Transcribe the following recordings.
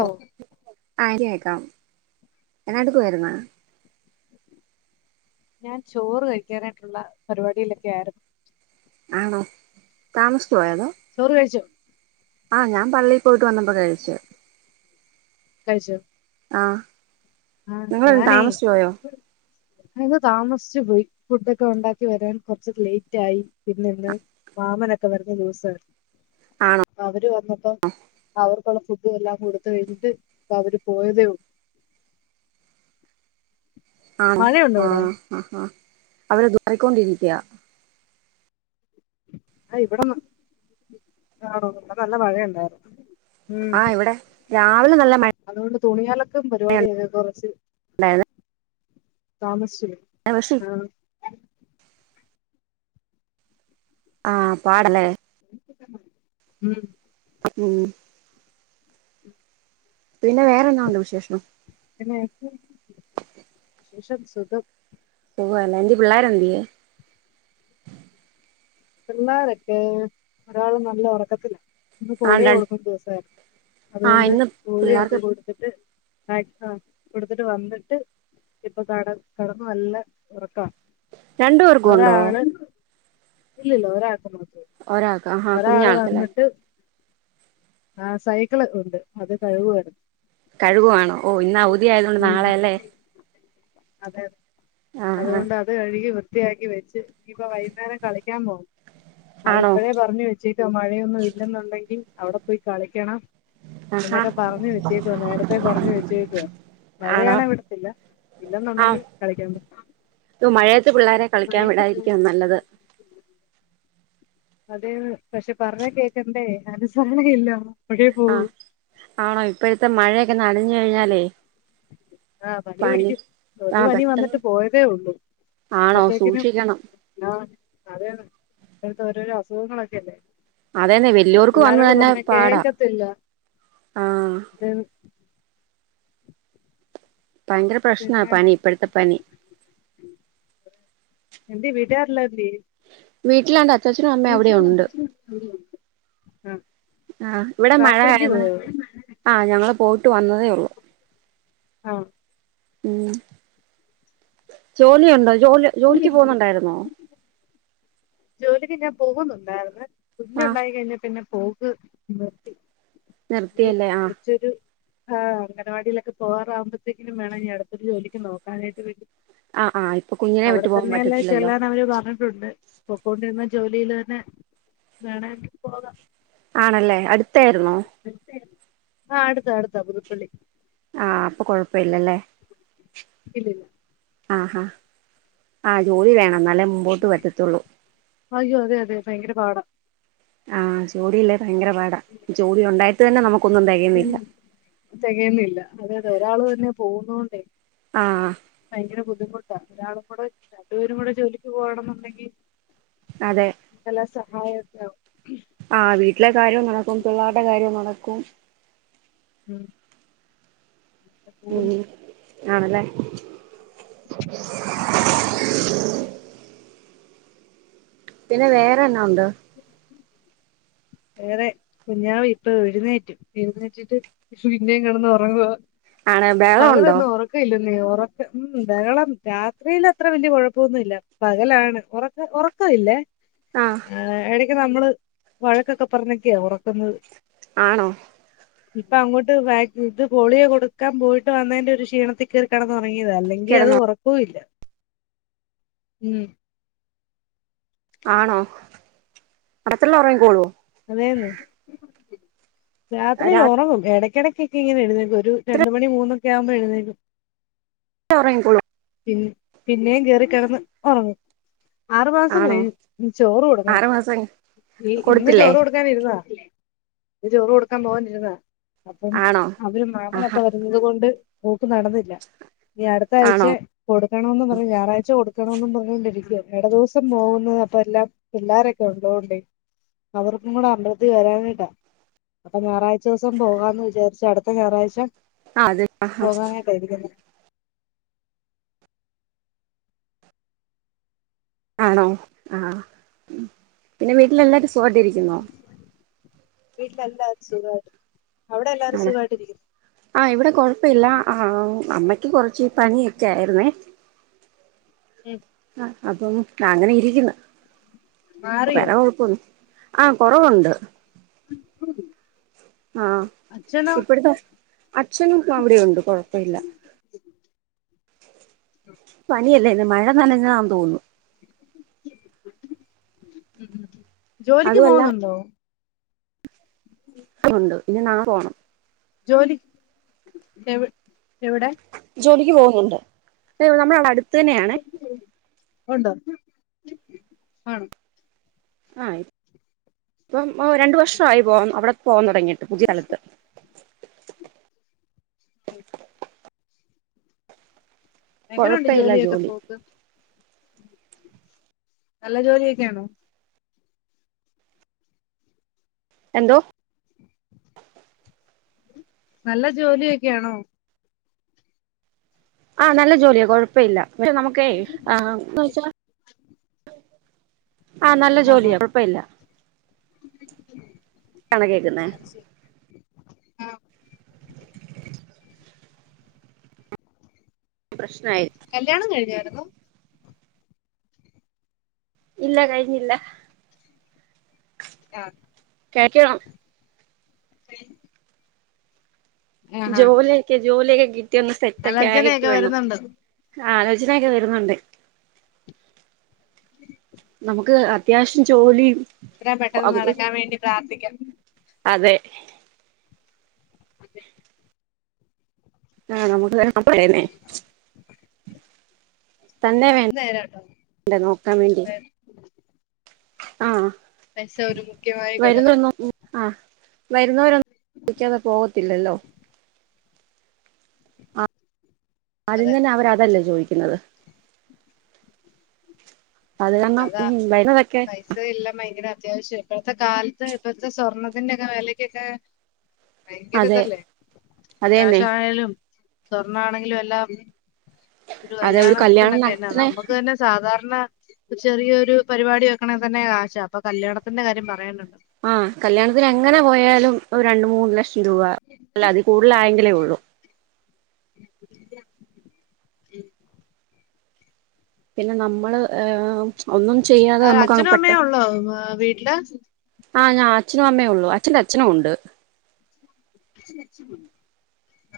ഓ ആഹ് കേക്കാം എന്നാടുക്കുവായിരുന്നു? ഞാൻ ചോറ് കഴിക്കാനായിട്ടുള്ള പരിപാടിയിലൊക്കെ ആയിരുന്നു. ആണോ താമസി ചോറ് കഴിച്ചോ? ആഹ് ഞാൻ പള്ളി പോയിട്ട് വന്നപ്പോ കഴിച്ചു. ആഹ് ആഹ് ഞാനെയ്‌ [unintelligible] താമസിച്ച് [unintelligible] പോയി ഫുഡൊക്കെ ഒണ്ടാക്കി വരാൻ കുറച്ച് ലേറ്റ് ആയി, പിന്നെ ഇന്ന് മാമനൊക്കെ വരുന്ന ദിവസായിരുന്നു. ആണോ അവര് വന്നപ്പോ അവർ ഇള്ള ഫുഡ് എല്ലാം കൊടുത്ത് കഴിഞ്ഞിട്ട് ഇപ്പൊ അവര് പോയതേ ഒള്ളൂ. ആണോ മഴയുണ്ടോ അവിടെ ആഹ് ആഹ് അവര് [unintelligible] അ ഇവടെ ന്ന ആണോ ഇവിടെ നല്ല മഴ ഇണ്ടായിരുന്നു ആഹ് ഇവടെ രാവ് അതുകൊണ്ട് തുണിയലൊക്കം പരിപാടി [unintelligible] കൊറച്ച് ഉണ്ടായിരുന്നു താമസി പക്ഷെ ആഹ് ആ പാടലേ ഉം മ് പിന്നെ വേറെന്താ ഉണ്ട വിശേഷം [unintelligible] ശേഷം സു ഖം ഓ അല്ല എതി പിള്ളോര എതിയ പിള്ളാരൊക്കെ ഒരാള്ും നല്ല ഉറക്കത്തില ഇന്ന് ആ പോളിയോ രണ്ട് കൊടുക്കുന്ന ദിവസായിരുന്നു ആ അതുകൊണ്ട് ഇന്ന് പോളിയ ഒക്കെ പിള്ളേർക്ക് കൊടുത്തിട്ട് [unintelligible] കൊടുത്തിട്ട് വന്നിട്ട് ഇപ്പൊ കട കടന്നു നല്ല ഉറക്കാ രണ്ട്ു പേർക്ക ഉണ്ടോ ഇല്ലല്ല ഒരാൾക്ക് നോക്ക ഒരാൾക്ക് ആഹാ ഒരാള് കുഞ്ഞാൾക്കല്ലേ വന്നിട്ട് ആ സൈക്കിള് ഉണ്ട് അത് കഴിവുായിരുന്നു കഴുകുണോ ഓ ഇന്ന അവധി ആയതുകൊണ്ട് നാളെയ അല്ലേ അതെതെ അതുകൊണ്ട് അത് കഴുകി വ വൃത്തിയാക്കി വെച്ച് ഇനിയിപ്പ വൈകുന്നേരം കളിക്കാൻ പോകും ആണോ അത്പ്പോഴേ പറഞ്ഞു വെച്ചേക്ക മഴയൊന്നും ഇല്ലെന്നുണ്ടെങ്കിൽ അവിടെ പോയി കളിക്കണം ആഹാ എന്തൊക്കെ പറഞ്ഞു വെച്ചേക്കുവ നേരത്തെ പറഞ്ഞു വെച്ചേക്കുവ ആണോ മഴയാണ ഇവിടത്തില്ല ഇല്ലെന്നുണ്ടെങ്കിൽ കളിക്കാൻ ഇ മഴയത്ത് പിള്ളോര കളിക്കാൻ വിടാതിരിക്കുവ നല്ലത് അതെ പക്ഷെ പറഞ്ഞാ കേക്കണ്ടേ അനുസരണ ഇല്ല ആ ആണോ ഇപ്പോഴത്തെ മഴയൊക്കെ നനഞ്ഞു കഴിഞ്ഞാലേ ആ പനി പിടിക്കും ഒരുത് ആഹ് പനി പെട്ടെന്ന് വന്നിട്ട് പോയതേ ഉള്ളൂ ആണോ അപ്പത്തേക്കിനും സൂക്ഷിക്കണം ആ അത അത്തെ ഓരോരോ അസുഖങ്ങളൊക്കെല്ലേ അതന്നെ അത് വല്യോർക്ക് വന്ന് പിള്ളരോട് തന്നെ പറഞ്ഞ പാടാ കേക്കത്തില്ല ആഹ് [unintelligible] ഭയങ്കര പ്രശ്ന പനി ഇപ്പഴത്തെ പനി എന്ത് വീട്ടാരല്ലർല്ല വീട്ടിലാ ആ ആ ഇവിടെ മഴ രാത്രിക്ക് ആയിരുന്നു പോയോ ആ ഞങ്ങള് പോയിട്ട് വന്നതേ ഉള്ളു ആ മ് ജോലിയ ഉണ്ടോ ജോലി ജോലിക്ക് പോുന്നുണ്ടായിരുന്നോ ജോലിക്ക് ഞാൻ പോകുന്നുണ്ടായിന്ന് കുഞ്ഞെ ആഹ് ഉണ്ടായി കഴിഞ്ഞാ പിന്നെ പോക നിർത്തി നിർത്തിയല്ലേ ആ ആഹ് അനവാടിയിലൊക്കെ പോകറാകുമ്പഴത്തേക്കും വേണം ഞ അടുത്തരു ജോലിക്ക് നോക്കാനായിട്ട് വേണ്ടി ആഹ് ആഹ് ഇപ്പൊ കുഞ്ഞിനെ അവിടെ വിട്ടു പോകാൻ തന്നെയല്ലേ പറ്റത്തില്ലല്ലോ ചെല്ലാൻ അവര് പറഞ്ഞിട്ടുണ്ട് പോൊയിക്കൊണ്ടിരുന്ന ജോലിൽ തന്നെ വേണെ പോകാം ആണല്ലേ അടുത്തായിുന്നോ ആ അടുത്താ അടുത്താ ബതുുപ്പള്ളി ആഅപ്പൊ കൊഴപ്പില്ലല്ലേ ഇല്ലില്ല ആഹാ ആ ജോലി വേണം എന്നാലേ മുമ്പോട്ട് പറ്റത്തുള്ളൂ അയ്യോ അതെ അതെ ഭയങ്കര പാടാ ആഹജോലില്ലേ ഭയങ്കര പാടാ ജോടിി ഉണ്ടായിട്ട തന്നെ നമുക്കൊന്നും തകയുന്ണില്ല അതെതെ ഒരാൾ തന്നെ പോകുന്നണ്ടേ ആഹ് ഭയങ്കര ബുദ്ധിമുട ഒരാളും കൂടെണ്ടുപേരും കൂടെ ജോലിക്ക് പോകണം എന്നുണ്ടെങ്കിൽല്ല അതെ [inaudible] ആ വീട്ടിലെ കാര്യവും നടക്കും പിള്ളേരുടെ കാര്യവും നടക്കും ഉം പോന്നു ഉം ആണല്ലേ പിന്നെ വേറെ എന്നാഉണ്ട് വേറെ കുഞ്ഞാവ ഇപ്പൊ എഴുന്നേറ്റും എഴുന്നേറ്റിട്ട് ഇന്നയും കിണന്ന് ഉറങ്ങു പോവാ ആണ് ബഹളം ഉണ്ടോ പകലൊന്നും ഉറക്കവി ല്ല ഉറക്ക ഉ ബഹളം രാത്രിയിൽ അത്ര വലിയ കുഴപ്പൊന്നുവില്ല പകലാണ് ഉറക്ക ഉറക്ക വില്ലേ ആ നമ്മള് വഴക്കൊക്കെ പറഞ്ഞക്കെയാ ഉറക്കുന്നത് ആണോ ഇപ്പൊ അങ്ങോട്ട് വാ ഇത് പോളിയോ കൊടുക്കാൻ പോയിട്ട് വന്നതിന്റെ ഒരു ക്ഷീണത്തിൽ കേറിക്കെടന്നതാ തുങ്ങിയതാ അല്ലെങ്കിൽ അത് കിടന്നോ ഉറക്കവുമില്ല ആണോ അടത്തുള്ള ഉറങ്ങിക്കോളുവോ അതേന്നേ രാത്രിയിൽ രാത്രി ഉറങ്ങും ഇടക്കിടക്കൊക്കെ ഇങ്ങനെ എഴുന്നേക്കും ഒരു രണ്ട് മണി മൂന്നൊ ക്കെ ആവുമ്പൊ എഴുന്നേക്കും ഉറങ്ങിക്കോളും പി പിന്നെയും കയറി കിടന്ന് ഉറങ്ങും ആറ് മാസം ആണോ കഴിഞ്ഞു ഇനി ചോറ് കൊടുക്കണം ആറു മാസം ഈ ഇന്ന് കൊടുത്തില്ലേ ചോറ് കൊടുക്കാൻ ഇരുന്നതാ ഇന്ന് ചോറ് കൊടുക്കാൻ പോകാനിരുന്നതാ അപ്പം ആണോ അവര് ആഹ് മാമനൊക്കെ വരുന്നത് കൊണ്ട് പോക്ക് നടന്നില്ല ഇനി ആണോ അടുത്താഴ്ച്ചെ കൊടുക്കണോന്ന് പറഞ്ഞ് ഞായറാഴ്ച കൊടുക്കണോന്ന് പറഞ്ഞൊണ്ടിരിക്ക ഇട ദിവസം പോകുന്നത് അപ്പ എല്ലാം പിള്ളാരൊക്കെ ഒള്ളോണ്ടേ അവർക്കും കൂടെ അമ്പലത്തിൽ വരാനായിട്ടാ അപ്പം ഞായറാഴ്ച ദിവസം പോവാന്ന് വിചാരിച്ചു അടുത്ത ഞായറാഴ്ച ആഹ് അത് പോകാനായിട്ടാ ഇരിക്കുന്നേ ആണോ ആ പിന്നെ വീട്ടില് എല്ലാരും സുഖവായിട്ടിരിക്കുന്നോ വീട്ടില് എല്ലാവരും സുഖമായിട്ടിരിക്കുന്നു അവിടെ എല്ലാരും ആണ് സുഖമായിട്ടിരിക്കുന്നോ ആ ഇവിടെ കൊഴപ്പവില്ല ആ അമ്മക്ക് കൊറച്ച് പനിയൊക്കെ ആയിരുന്നേ ഉം ആ അപ്പം ആ അങ്ങനെ ഇരിക്കുന്നു മാറിയോ വേറെ കൊഴപ്പ ആ കൊറവൊണ്ട് ഉം ആ ഇപ്പഴത്തെ അച്ഛനും ഇപ്പോ അവിടെയുണ്ട് കൊഴപ്പവില്ല പനിയല്ലേ ഈ മഴ നനഞ്ഞതാന്ന് തോന്നുന്നു ഉം ഉം ജോലിക്ക് അതുമല്ല പോകുന്നുണ്ടോ ഉണ്ട് ഇനി നാളെ പോണം ജോലി എവി എവിടെ ജോലിക്ക് പോന്നുണ്ട് ആ നമ്മടവിടെ അടുത്ത് തന്നെയാണേ ഉണ്ട് ആണ് ആ ഇപ്പം രണ്ട് വർഷമായി പോ അവിടെ പോവാ തുടങ്ങിട്ട് പുതിയ സ്ഥലത്ത് ആ എങ്ങനെയുണ്ട് കൊഴപ്പമില്ല ജോലിയൊക്കെ ജോലി പോക്ക് നല്ല ജോലിയൊക്കെയാണോ എന്തോ നല്ല ജോലിയൊക്കെയാണോ ആ നല്ല ജോലിയാ കൊഴപ്പവില്ല പക്ഷെ നമ്മുക്കേ ആ എന്ന് വെച്ചാ ആ നല്ല ആഹാ ജോലിയാ കൊഴപ്പവില്ല ണോ കേക്കുന്നേ അത് ശരി ആ പ്രശ്നായി കല്യാണം കഴിഞ്ഞായിരുന്നു ഇല്ല കഴിഞ്ഞില്ല ആ കേക്ക ഹം പിൻ ജോല്യെക്കെ ജോല്യെക്കെ കിട്ടി ഒന്ന് സെറ്റ ഒക്കെ ആയിട്ട് ആലോചനയൊക്കെ വേണം വരുന്നുണ്ട് ആലോചന ഒക്കെ വരുന്നുണ്ട് നമുക്ക് അത്യാവശ്യം ജോലി എത്രയും പെട്ടെന്ന് [unintelligible] നടക്കാൻ വേണ്ടി പ്രാർത്ഥിക്കാം അതെ ആഹ് നമുക്ക് തരണ പറയന്നേ തന്നെ അത് വേണ്ട് നേരാട്ടോ ണ്ടെ നോക്കാ വേണ്ടി ഇപ്പ ആഹ് പൈസ ഒരു മുഖ്യമായ ഘടകം വരുന്നൊന്നു ഉം ആഹ് വരുന്നവരൊ [unintelligible] ന്നു വിളിക്കാതെ പോവത്തില്ലല്ലോ ആദ്യം അതെ തന്നെ അവരതല്ലേ ചോയിക്കുന്നത് അതാ പൈസ എല്ലാം ഭയങ്കര അത്യാവശ്യ ഇപ്പോഴത്തെ കാലത്ത് ഇപ്പത്തെ സ്വർണത്തിന്റെയൊക്കെ വെലക്കൊക്കെ ഭയങ്കര അതെ ഇതല്ലേ അതെന്നെ ക്യാഷ് ആണേലും സ്വർണ ആണെങ്കിലും എല്ലാം ഒരു അതെ കല്യാണം കല്യാണത്തിനൊക്കെന്നെ നടത്തണേ നമ്മക്ക് തന്നെ സാധാരണ ണ ചെറിയ ഒരു പരിപാടി വെക്കെണെ തന്നെ കാശാ അപ്പൊ കല്യാണത്തിന്റെ കാര്യം പറയാനുണ്ട് ആഹ് കല്യാണത്തിന് എങ്ങനെ പോയാലും ഒരു രണ്ട് മൂന്ന് ലക്ഷം തുവാ അല്ല അത് കൂടുല ആയെങ്കിലെ ഒള്ളു ഉം പിന്നെ നമ്മള് ഏഹ് ഒന്നും ചെയ്യാതെ നമ്മുക്ക് അങ്ങ് പെട്ടെ ഇല്ലാ ആഹ് ഞാൻ അഛനും അമ്മേ ഉള്ളു അച്ഛന്റെ അച്ഛനും ഉണ്ട്.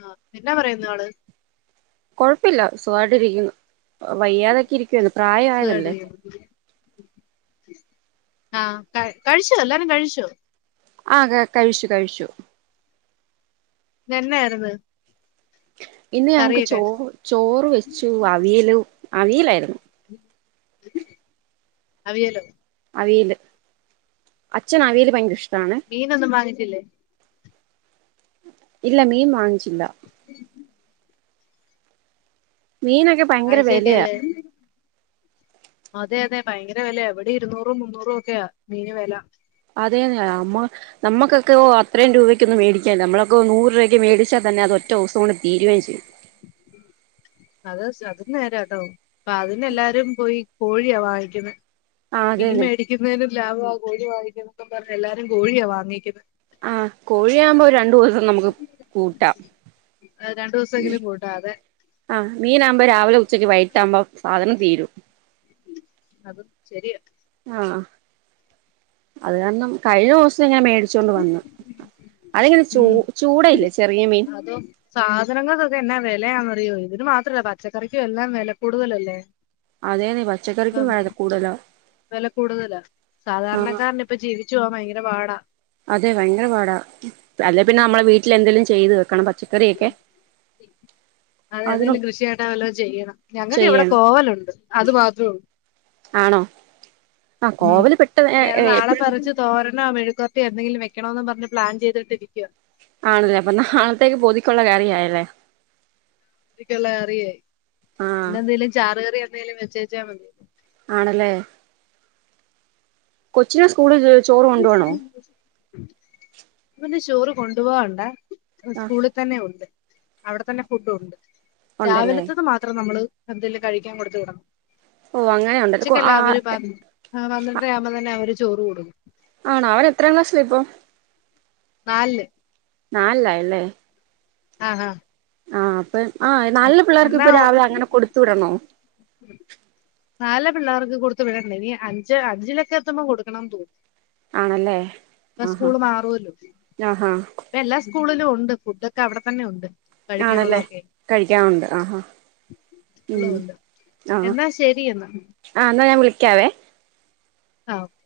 ആഹ് എന്നാ പറയുന്നാള് കൊഴപ്പില്ല സുഖവായിട്ടിരിക്കുന്നു. വയ്യാതെക്കെ ഇരിക്കുവാരുന്നു പ്രായവായതല്ലേ. സുഖായിട്ടിരിക്കുന്നു ആഹ് ക കഴിച്ചോ എല്ലാരും കഴിച്ചോ? ആഹ് ക കഴിച്ചു കഴിച്ചു. ഇന്നെന്നായിരുന്ന്? ഇന്ന് ഞങ്ങക്ക് ചോ ചോറ് വെച്ചു അവിയലും അവിയലായിരുന്നു. അവിയലോ? അവിയല് അച്ഛന് അവിയല് ഭയങ്കര ഇഷ് മീനൊന്നും വാങ്ങിച്ചില്ലേ? ഇല്ല മീൻ വാങ്ങിച്ചില്ല. ആഹ് മീനൊക്കെ ഭയങ്കര ഞാറാഴ്ച്ച വിലയാ ഒക്കെയല്ലെ അതെ അതെ ഭയങ്കര വെലയാ ഇവിടെ ഇരുന്നൂറും മുന്നൂറും ഒക്കെയാ മീന് വെല. അതേന്ന് അമ്മള് നമ്മക്കൊക്കെ ഓഹ് അത്രയും രൂപയ്ക്കൊന്നും മേടിക്കാനില്ല നമ്മളൊക്കെ നൂറ് രൂപക്ക് മേടി ച്ചാ തന്നെ അത് ഒറ്റ ദിവസം കൊണ്ട് തീരുവേം ചെയ്യും അത് സ് അത് നേരാട്ടോ അപ്പൊ അതിനെല്ലാരും പോയി കോഴിയാ വാങ്ങിക്കുന്നെ ആഹ് മീൻ അതേന്നെ മേടിക്കുന്നതിലും ലാഭവാ കോഴി വാങ്ങിക്കുന്നേന്നും പറഞ്ഞ് എല്ലാരും കോഴിയാ വാങ്ങിക്കുന്നേ ആഹ് കോഴിയാവുമ്പോ ഒരണ്ടൂസം നമുക്ക് കൂട്ടാം. അത് രണ്ടൂസെങ്കിലും കൂട്ടാ അതെ. ആഹ് മീനാവുമ്പോ രാവിലെ ഉച്ചക്ക് വൈട്ടാമ്പം സാധനം തീരും. അതും ശെരിയാ. അഹ് ആഹ് അത് കാരണം കഴിഞ്ഞോസം ഞാൻ മേടിച്ചോണ്ട് വന്ന്. ഉം അതോ സാധനങ്ങക്കൊക്കെ എന്നാ വെലയാന്ന് അറി ഇയ്യോ ഇതിന് മാത്രല്ല പച്ചക്കറിക്കുവെല്ലാം വെല കൂടുതലല്ലേ? അതെന്നേ പച്ചക്കറിക്കും ഇപ്പം വെല കൂടുതലാ. വെല കൂടുതലാ ആഹ് സാധാരണക്കാരന് ഇപ്പ ജീവിച്ചു പോകാൻ ഭയങ്കര പാടാ അതെ ഭയങ്കര പാടാ, അല്ലെ പിന്നെ നമ്മളെ വീട്ടിൽ എന്തെലും ചെയ്ത് വെക്കണം പച്ചക്കറിയൊക്കെ. അത അതിനും ഏതെങ്കിലും കൃഷിയായിട്ടാ വല്ലതും ആയിട്ട്ചെയ്യണം ഞങ്ങൾക്ക് ഇവിടെ ചെയ്യണം കോവലുണ്ട് അത് മാത്രേഒ ള്ളൂ ആണോ ആഹ് ഉ കോവല് പെട്ടെന്ന് ഇനി അത് നാളെ എപ്പഴും പറച്ച് തോരനോ മെഴു പക്കർത്തി എന്തെകിലേ വെക്കണോന്ന് പറഞ് പ്ലാൻ ചെയ്തിട്ടിരിക്കോ ആണല്ലേ അപ്പൊ നാളത്തേക്ക് പൊതിക്കുള്ള കറിആയ ലേ ഉചക്കുള്ള കറിയായി ഇന്ന് എന്തേലും ചാറ് കറി എന്തെലും വെച്ചേച്ചാ മതി ആണല്ലേ കൊച്ചിെ സ്കൂളില് അപ്പൊ ന്ന് ചോറ് കൊണ്ടു പോവണ്ടാ ആഹ് സ്കൂളിൽ തന്നെ ഉണ്ട് അവിടെ തന്നെ ഫുഡ് ഉണ്ട് ഉണ്ടല്ലേ രാവിലത്തത് മാത്രം നമ്മള് എന്തെലും കഴിക്കാൻ കൊടു വിടണം ഓ അങ്ങനെയുണ്ടല്ലേ കു ഉച്ചക്കല്ല ആ അവര് പന്ത്രണ്ടര ആവുമ്പോ തന്നെ അവര് ചോറ് കൊടു ആണോ അവര്എത്രാം ക്ലാസ്സില ഇപ്പോ നാല് ല് നാലിൽ ആയല്ലേ ആ ആ ആ അപ്പൊ നാല്‌ ലെപിള്ളേർക്ക് എന്നാ അങ്ങനെരാവിലെ അങ്ങനെ കൊടുത്തു വിടണോ നാലല് പിള്ളേർക്ക് കൊടുത്ത് വിടണ്ടഇനി അഞ്ച് അഞ്ചിലക്കെത്തുമ്പോ കൊടുക്കണംന്ന് തോന്നു.. ആണല്ലേ ഇപ്പ ആഹാ സ്കൂള് മാറുവല്ലോ ആഹാ എല്ലാ സ്കൂളിലും ഉണ്ട് ഫുഡ്ഒക്കെ അവിടെ തന്നെ ഉണ്ട് ആണല്ലേ കഴിക്കാനുള്ളതൊക്കെ കഴിക്കാനുണ്ട് ആഹാ ഉം ഉള്ളതുണ്ട് ആഹ എന്നാ ശരി എന്നാ ആ എന്നാൽ ഞാൻ വിളിക്കാവേ ആ ഓക്കെ